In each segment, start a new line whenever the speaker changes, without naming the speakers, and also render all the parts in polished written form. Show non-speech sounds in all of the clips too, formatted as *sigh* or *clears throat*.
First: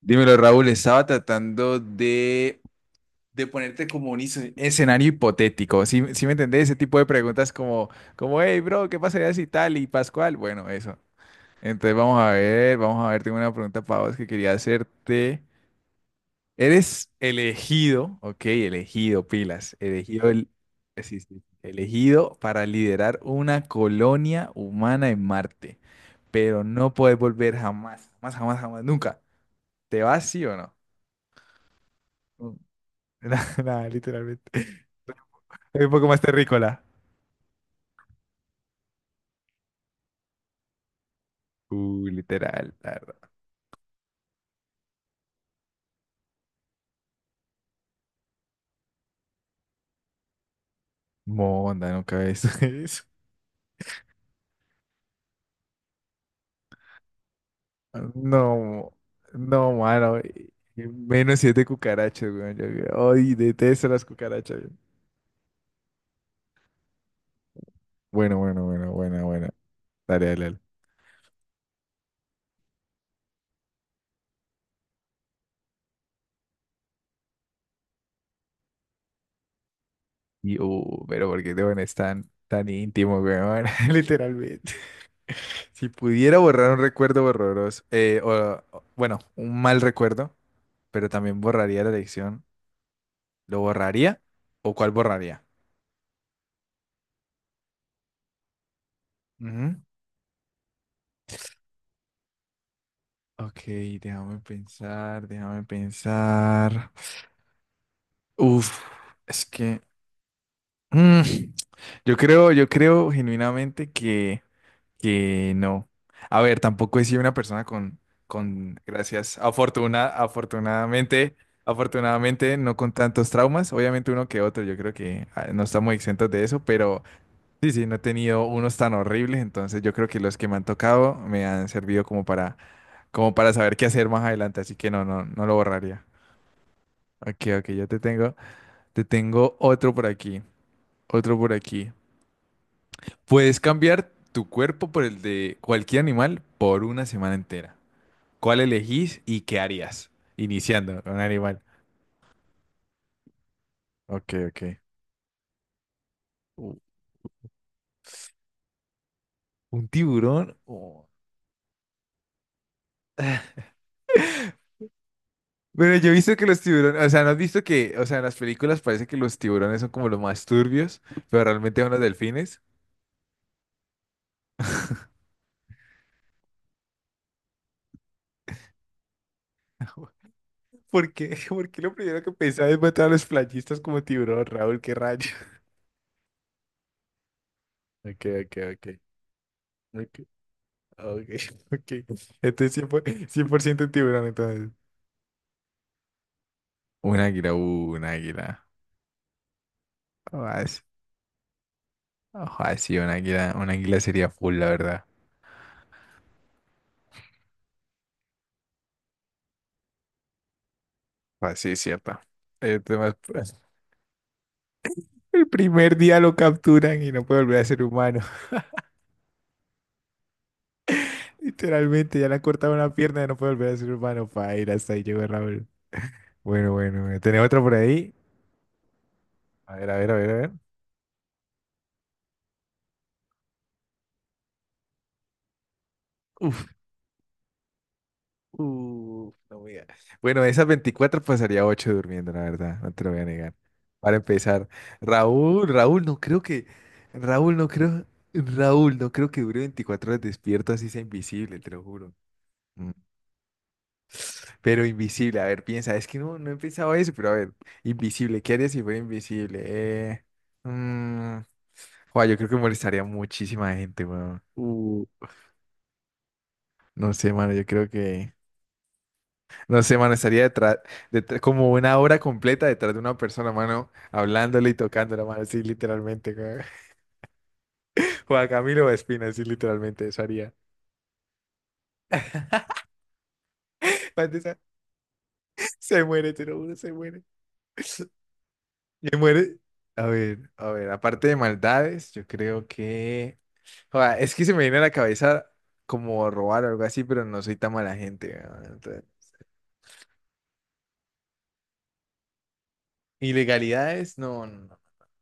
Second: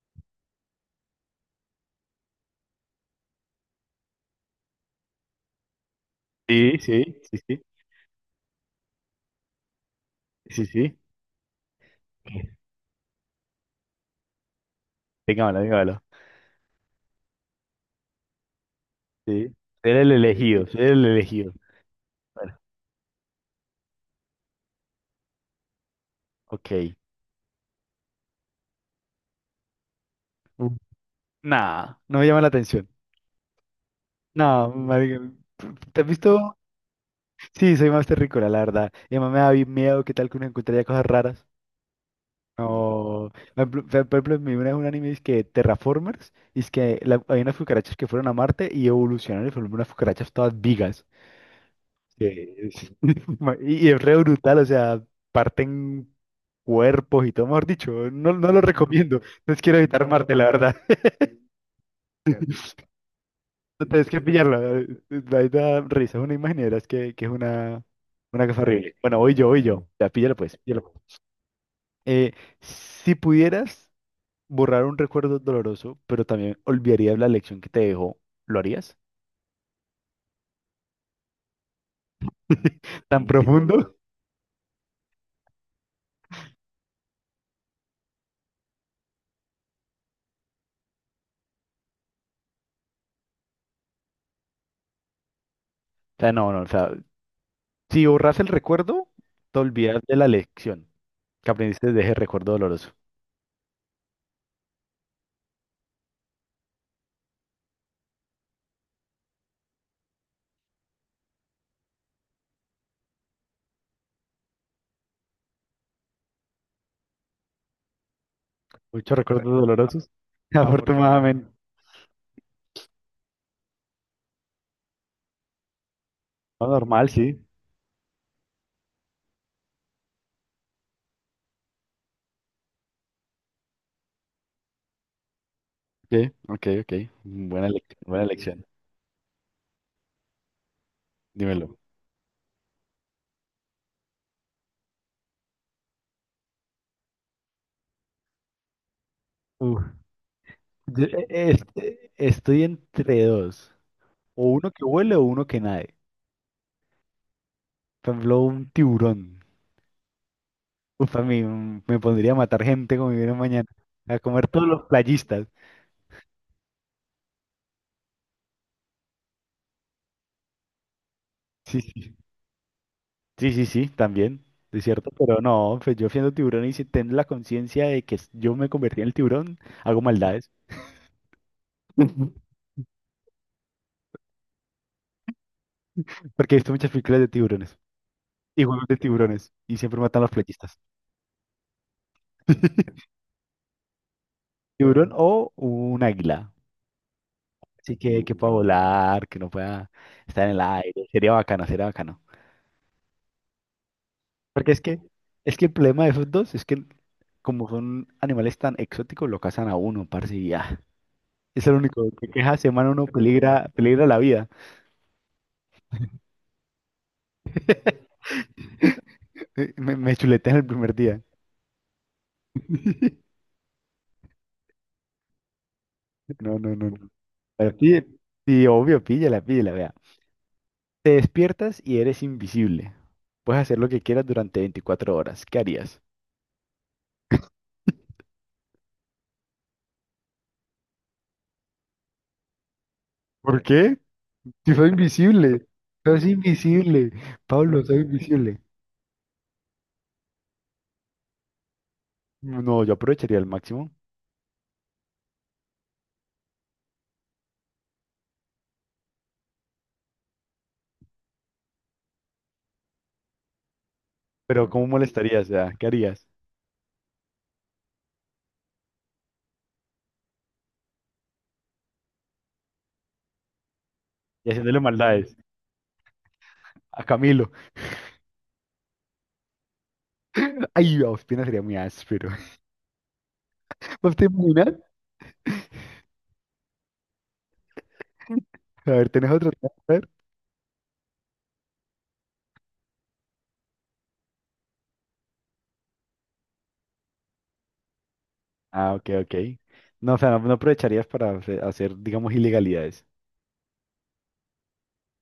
Dímelo, Raúl, estaba tratando de ponerte como un escenario hipotético. ¿Sí, sí me entendés? Ese
Sí,
tipo de
sí, sí,
preguntas
sí,
como, hey, bro, ¿qué pasaría si tal y Pascual?
sí,
Bueno, eso.
sí.
Entonces vamos a ver, tengo una pregunta para vos que quería hacerte.
Téngamelo, téngamelo.
Eres elegido, ok, elegido,
Sí.
pilas,
Ser el
elegido,
elegido, ser el
sí, sí,
elegido.
elegido
Bueno,
para liderar una colonia humana en Marte, pero
ok.
no puedes volver jamás, jamás, jamás, jamás, nunca. ¿Te vas, sí o no?
Mm. Nah, no me llama la atención.
*laughs* Nada, nada, literalmente.
No, marica,
Es un
¿te has
poco más
visto?
terrícola.
Sí, soy más terrícola, la verdad. Y además miedo. ¿Qué tal que uno encontraría cosas raras?
Literal, la verdad.
No. Por ejemplo, me vi una vez un anime, es que Terraformers, y hay unas cucarachas que fueron a Marte y evolucionaron y fueron unas cucarachas todas vigas.
Monda, nunca ves
Sí.
*laughs* eso.
*laughs* Y es re brutal. O sea, parten cuerpos y todo. Mejor dicho, no, no lo
No,
recomiendo. Entonces
no,
quiero evitar
mano.
Marte, la
y-
verdad.
y
*laughs*
menos siete cucarachas, weón. Yo, ay, detesto
No,
las
tienes que
cucarachas,
pillarla.
weón.
Ahí da risa, es una imagen y verás que,
Bueno,
una cosa
bueno, bueno,
horrible. Bueno,
bueno,
voy
bueno.
yo, voy yo. Ya,
Dale,
píllalo
dale,
pues,
dale.
píllalo. Eh, si pudieras borrar un recuerdo doloroso, pero también olvidarías la lección que te dejó, ¿lo harías?
Y, pero ¿por qué te pones tan, tan íntimo,
¿Tan
weón? *laughs*
profundo? *laughs*
Literalmente. Si pudiera borrar un recuerdo borroso, bueno, un mal recuerdo, pero también borraría la lección, ¿lo borraría? ¿O cuál borraría?
O sea, o sea, si borras el recuerdo, te
Ujú.
olvidas de la lección que aprendiste de ese recuerdo doloroso.
Ok, déjame pensar, déjame pensar. Uf, es que mm, yo creo genuinamente que no. A ver, tampoco he sido una persona con,
Muchos
gracias,
recuerdos dolorosos, *laughs*
afortunadamente,
afortunadamente.
afortunadamente no con tantos traumas, obviamente uno que otro, yo creo que no estamos exentos de eso,
No,
pero
normal, sí.
sí, sí, no he tenido unos tan horribles, entonces yo creo que los que me han tocado me han servido como para como para saber qué hacer más adelante, así que no, no, no lo borraría.
Sí, ok, ok.
Ok,
Buena
ok, yo
lección, buena, sí, lección.
te tengo otro por aquí, otro por
Dímelo.
aquí. Puedes cambiar tu cuerpo por el de cualquier animal por una semana entera. ¿Cuál elegís y qué
Uf,
harías? Iniciando
Yo,
con un animal.
este, estoy entre dos.
Ok,
O
ok.
uno que huele o uno que nade.
U-
Por ejemplo, un tiburón.
¿un tiburón? Oh.
Uf, a mí me pondría a matar gente como viene mañana. A comer todos los playistas.
Pero yo he visto que los tiburones, o sea, ¿no has visto que, o sea, en las películas parece que los tiburones son como los más turbios, pero
Sí,
realmente son los
sí.
delfines?
Sí, sí, sí, también. Es cierto, pero no, pues yo siendo tiburón y si tengo la conciencia de que yo me convertí en el tiburón, hago
*laughs*
maldades.
¿Por qué? *laughs* ¿Por qué lo primero que
*laughs*
pensaba es matar a los playistas como tiburón, Raúl? ¿Qué rayo?
Porque he visto muchas películas de tiburones
Ok, ok,
y juegos
ok.
de tiburones y siempre
Ok,
matan a los playistas.
ok, *laughs* ok. Entonces cien por
*laughs*
ciento, cien por ciento tiburón, entonces.
Tiburón o un águila.
Un águila,
Así
un
que pueda
águila.
volar, que no pueda estar en el
Ah,
aire. Sería bacano, sería bacano.
ajá, sí, un águila sería full, la
Porque es que,
verdad.
es que el problema de esos dos es que como son animales tan exóticos, lo cazan a uno, parce, y ya.
Ah,
Es
sí,
el
es
único
cierto.
que queja
El
semana uno
tema es, pues,
peligra, peligra la vida.
*laughs* el primer día lo capturan y no puede volver a ser
*laughs*
humano.
Me chuletean el primer día.
*laughs* Literalmente, ya le han cortado una pierna y
*laughs*
no puede volver a ser humano. Para ir hasta ahí llegó Raúl.
No,
Bueno,
no, no,
bueno,
no.
bueno. ¿Tenés otra por
Pero sí,
ahí?
sí, obvio, píllala, píllala,
A ver,
vea.
a ver, a ver, a ver.
Te despiertas y eres invisible. Puedes hacer lo que quieras durante 24 horas. ¿Qué harías?
Uf. Uf, no voy a- Bueno, de esas 24 pasaría 8 durmiendo, la verdad, no te lo voy a negar.
¿Por qué?
Para empezar,
Si soy invisible.
Raúl, Raúl, no
Sos
creo que,
invisible.
Raúl, no
Pablo, soy
creo,
invisible.
Raúl, no creo que dure 24 horas despierto así sea invisible, te lo juro.
No,
Mm.
yo aprovecharía al máximo.
Pero invisible, a ver, piensa, es que no, no he pensado eso, pero a ver, invisible, ¿qué haría si fuera invisible? Mm, joa, yo creo que molestaría a muchísima gente, weón.
Pero ¿cómo molestarías? O sea, ¿qué harías?
No sé, mano, yo creo que... No sé, mano, estaría detrás, como una hora completa detrás de una persona, mano,
Y
hablándole y
haciéndole
tocándola,
maldades
mano, así literalmente, güey.
a Camilo.
*laughs* Juan Camilo Espina, así literalmente, eso haría.
Ay, a Ospina sería muy áspero. *laughs* ¿Vos te
Aparte,
imaginas?
se muere, te lo juro, se muere.
A ver,
Se
¿tenés otro
muere.
tema? A ver.
A ver, aparte de maldades, yo creo que... Joda, es que se me viene a la cabeza como robar o algo así, pero no soy tan mala gente.
Ah, ok, ok. No, o sea, no, no aprovecharías para hacer, digamos, ilegalidades.
¿Ilegalidades? No, no, no, no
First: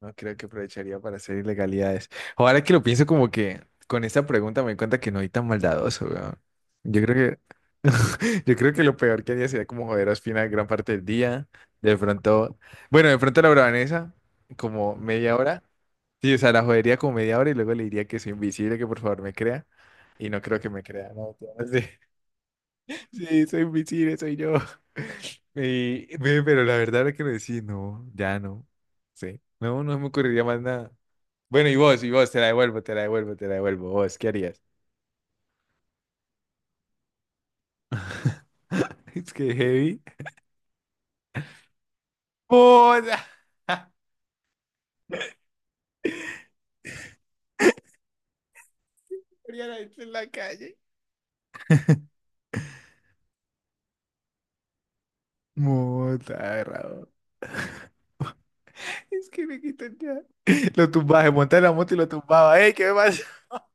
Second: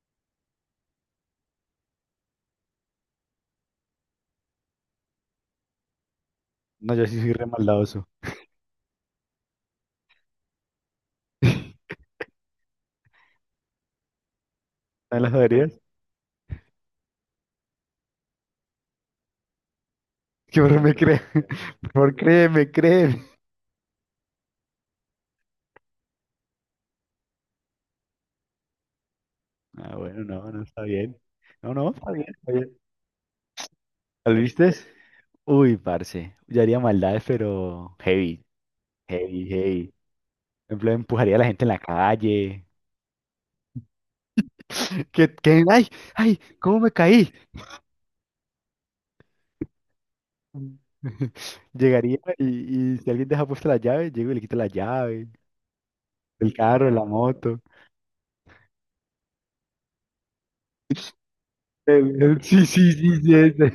no creo que aprovecharía para hacer ilegalidades. Ahora que lo pienso como que con esta pregunta me doy cuenta que no soy tan maldadoso, weón.
No,
Yo
yo sí soy
creo
re maldadoso.
que, *laughs* yo creo que lo peor que haría sería como joder a Ospina gran parte del día.
*laughs*
De pronto, bueno, de pronto la bravanesa, como
¿No las
media hora. Sí, o sea, la jodería como media hora y luego le diría que soy invisible, que por favor me crea. Y no creo
que
que
por
me
me
crea,
cree?
no.
*laughs*
*laughs* Sí.
Por favor, créeme, créeme.
Sí, soy invisible, soy yo. *laughs* Y, ve, pero la verdad es que lo decís, no, ya no. Sí, no,
Ah,
no me
bueno,
ocurriría
no,
más
no, está
nada.
bien.
Bueno,
No, no,
y
está bien,
vos, te la
está bien.
devuelvo, te la devuelvo, te la devuelvo. Vos, ¿qué
¿Lo
harías?
viste? Uy, parce, yo haría maldades, pero heavy,
*laughs* Es
heavy,
que
heavy.
heavy.
Por ejemplo, empujaría a la gente en la calle.
¡Mota! *laughs*
*laughs* Ay, ay, ¿cómo me caí?
Haría la gente en la calle.
*laughs* Llegaría y, si alguien deja puesta la llave, llego y le quito la llave,
¡Mota,
el carro, la
agarrado!
moto.
*laughs* Es que me quitan ya. *laughs* Lo tumbaba, se montaba en la moto y lo tumbaba.
Sí,
¡Ey, qué
sí,
me
sí,
pasa!
sí, ese.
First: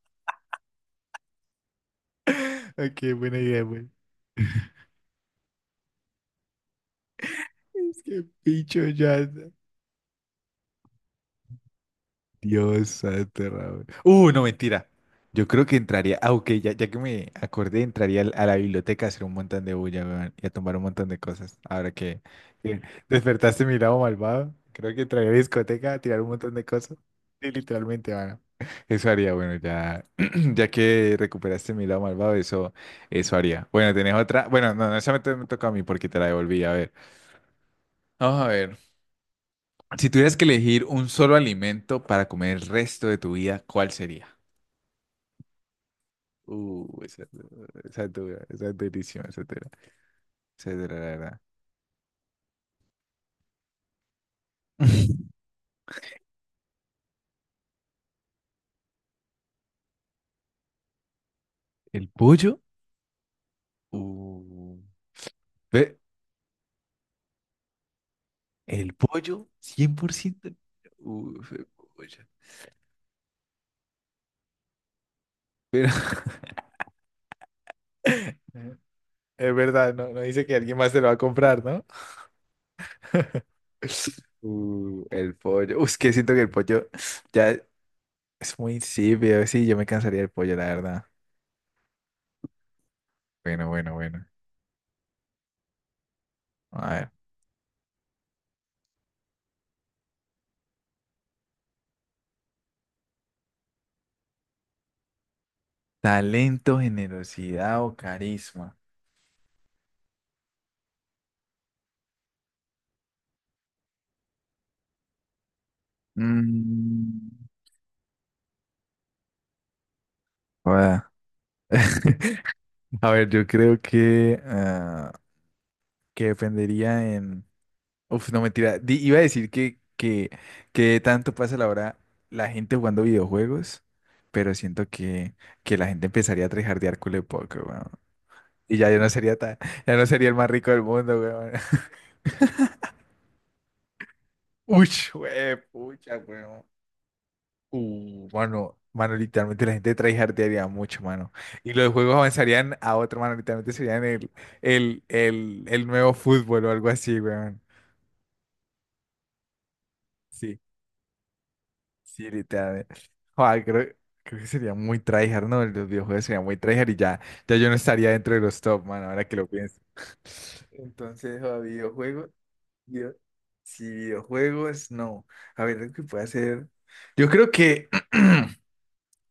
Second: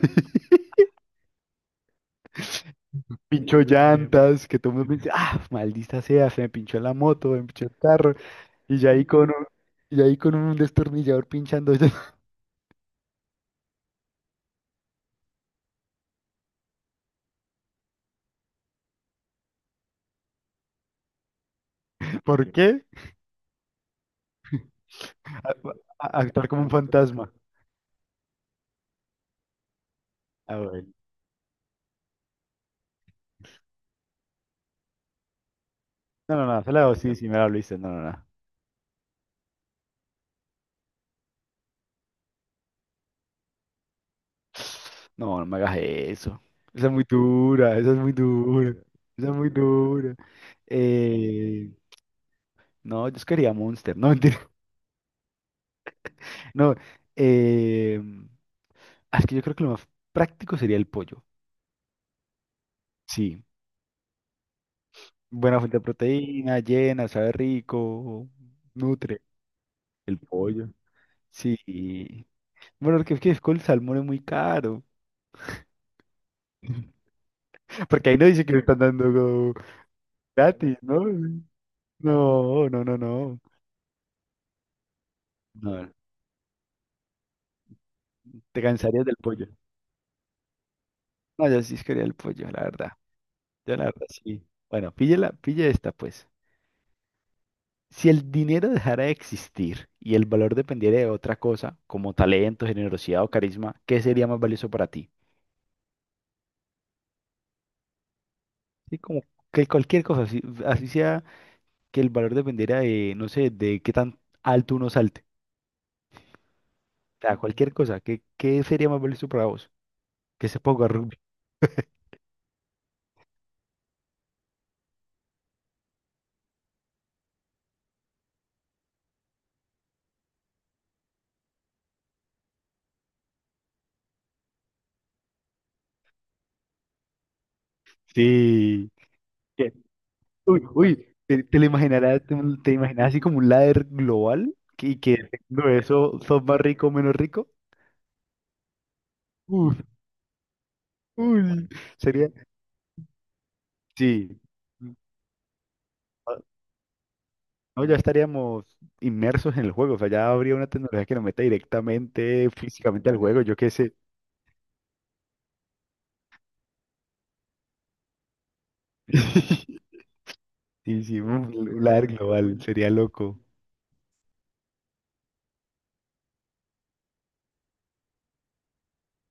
*laughs* Ok, buena idea,
Pinchó
güey.
llantas, que todo el mundo dice, ah, maldita sea, se me pinchó la moto, me pinchó el
Es
carro,
que
y
picho
ya ahí
ya.
con un, y ya ahí con un destornillador pinchando. *laughs*
Dios santo, Raúl. No, mentira. Yo creo que entraría. Ah, ok, ya, ya que me acordé, entraría a la biblioteca a hacer un montón de bulla, weón, y a tomar un montón de cosas. Ahora
¿Por
que
qué?
despertaste mi lado malvado, creo que entraría a la
A-
discoteca a tirar un
actuar
montón
como
de
un
cosas.
fantasma.
Sí, literalmente, mano. Eso haría, bueno, ya, *clears throat*
Ah,
ya
bueno.
que recuperaste mi lado malvado, eso haría. Bueno, ¿tenés otra? Bueno, no, no, esa me, me toca a mí porque te la
No, no,
devolví.
no, se
A
la
ver.
hago, sí, sí, me la hice, no, no, no.
Vamos a ver. Si tuvieras que elegir un solo alimento para comer el resto de tu vida, ¿cuál sería?
No, no me hagas eso. Esa es muy
Esa,
dura, esa es
esa
muy
es dura, esa
dura,
es
esa
deliciosa,
es muy dura.
esa es dura, la verdad.
Eh, no, yo quería Monster, no, mentira. *laughs*
*laughs*
No, eh, es que yo creo que lo más práctico sería el pollo.
¿El pollo?
Sí.
Uh,
Buena fuente de
ve,
proteína, llena, sabe rico,
¿el
nutre.
pollo?
El
100%.
pollo.
Uf,
Sí.
el pollo.
Bueno, porque es que el salmón es muy caro.
Pero
*laughs* Porque ahí
*laughs*
no dice que lo están dando como
es verdad, no, no dice que alguien
gratis,
más se
¿no?
lo va a comprar, ¿no?
No, no, no, no.
El pollo.
No,
Es que siento que el pollo ya es
te
muy
cansarías del
insípido.
pollo.
Sí, yo me cansaría del pollo, la verdad.
No, yo sí quería el pollo, la verdad.
Bueno,
Yo la
bueno,
verdad
bueno.
sí. Bueno, píllela, pilla esta pues.
A ver.
Si el dinero dejara de existir y el valor dependiera de otra cosa, como talento, generosidad o carisma, ¿qué sería más valioso para ti?
Talento, generosidad o carisma.
Sí, como que cualquier cosa, así, así sea que el valor dependiera de, no sé, de qué tan alto uno salte. O
Mm,
sea, cualquier cosa, ¿qué, qué sería más valioso para vos? Que se ponga
joda.
rugby.
*laughs* A ver, yo creo que, ah, que dependería en... Uf, no mentira. Iba a decir que tanto pasa la hora la gente jugando videojuegos, pero siento que la gente empezaría a trejardear culo poco, weón. Y ya
Sí.
yo no sería tan,
Que…
ya no sería el más
Uy,
rico del
uy,
mundo, weón.
te lo
*laughs*
imaginarás, te imaginas así como un ladder global que…
Uy,
y que dependiendo de
pucha,
eso sos más
weón.
rico o menos rico.
Mano, mano, literalmente la
Uf,
gente de tryhardearía mucho, mano.
uy,
Y los juegos
sería,
avanzarían a otro, mano, literalmente serían el,
sí.
el, el, el nuevo
Ah,
fútbol o algo así, weón.
no, ya estaríamos inmersos en el juego. O sea, ya habría
Sí,
una tecnología que nos meta
sí,
directamente,
literalmente.
físicamente al juego, yo
Joder,
qué
creo,
sé.
creo que sería muy tryhard, ¿no? Los videojuegos serían muy tryhard y ya, ya yo no estaría dentro de los top, mano, ahora que lo pienso.
*laughs*
*laughs*
Sí, sí,
Entonces,
uf,
joder,
LAR
videojuegos,
global, sería
video-
loco.
sí, videojuegos, no. A ver, lo que puede hacer. Yo creo que. *clears throat*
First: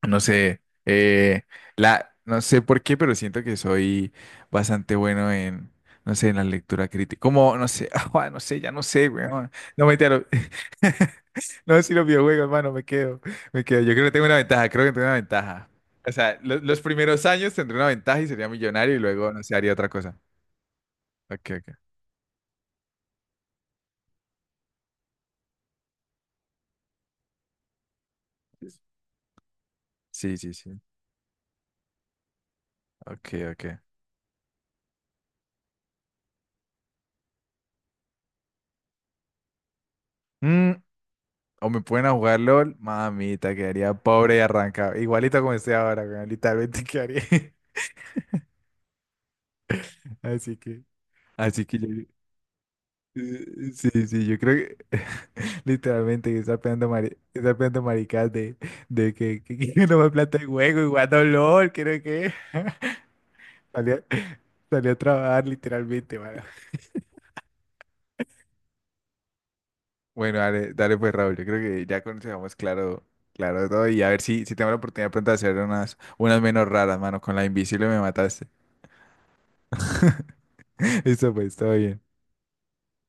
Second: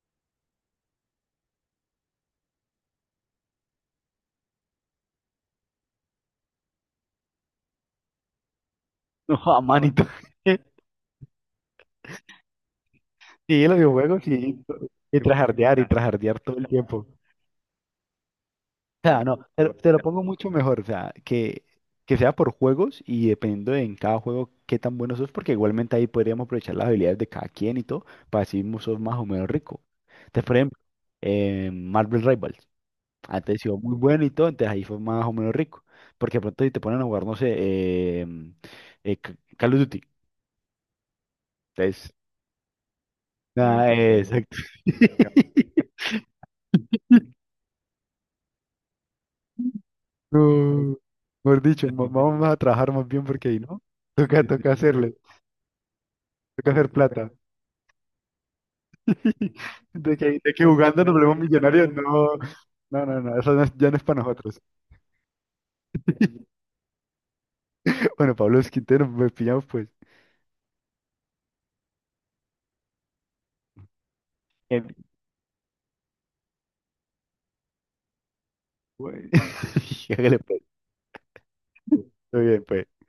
No sé, la, no sé por qué, pero siento que soy bastante bueno en, no sé, en la lectura crítica. Como, no sé, *laughs* ah, no sé, ya no sé,
No,
weón.
a
No me
manito.
entero.
*laughs*
*laughs* No, si los videojuegos, hermano, me quedo, me
Sí, los
quedo. Yo creo que
videojuegos
tengo una
sí,
ventaja, creo que tengo una ventaja.
y
O sea,
trajardear todo el
los
tiempo.
primeros años tendré una ventaja y sería millonario y
O sea,
luego,
no,
no sé, haría otra
te lo
cosa.
pongo mucho mejor. O sea,
Ok,
que,
ok.
que sea por juegos y dependiendo de en cada juego qué tan bueno sos, porque igualmente ahí podríamos aprovechar las habilidades de cada quien y todo, sos más o menos rico.
Sí,
Entonces,
sí,
por ejemplo,
sí.
Marvel Rivals,
Ok,
antes sido
ok.
muy bueno y todo, entonces ahí fue más o menos rico. Porque de pronto si te ponen a jugar, no sé, Call of Duty.
Mm, o me pueden a
Entonces
jugar LOL, mamita,
nah,
quedaría pobre y
exacto.
arrancado. Igualito como estoy
*laughs*
ahora, weón, literalmente quedaría. *laughs* Así que,
No, mejor
así que
dicho,
yo,
vamos a trabajar más bien porque ahí, ¿no?
sí, sí, yo
Toca,
creo
toca
que
hacerle,
*laughs* literalmente que está
toca
pegando,
hacer plata.
está pegando maricas de
*laughs*
que no me plata el
De que
juego y
jugando nos
jugando
volvemos
LOL,
millonarios,
creo que
no, no, no, no, eso no es- ya
salí
no es
a,
para nosotros.
salí a trabajar literalmente, mano.
*laughs* Bueno, Pablo Esquintero, nos pillamos pues.
Bueno, dale, dale pues Raúl, yo creo que ya conocemos claro, claro todo y a ver si, si tengo la
El…
oportunidad pronto de hacer unas, unas menos raras, mano, con la invisible me mataste.
*laughs*
*laughs*
hágale pues,
*laughs* Listo, pues, todo bien.
todo bien pues.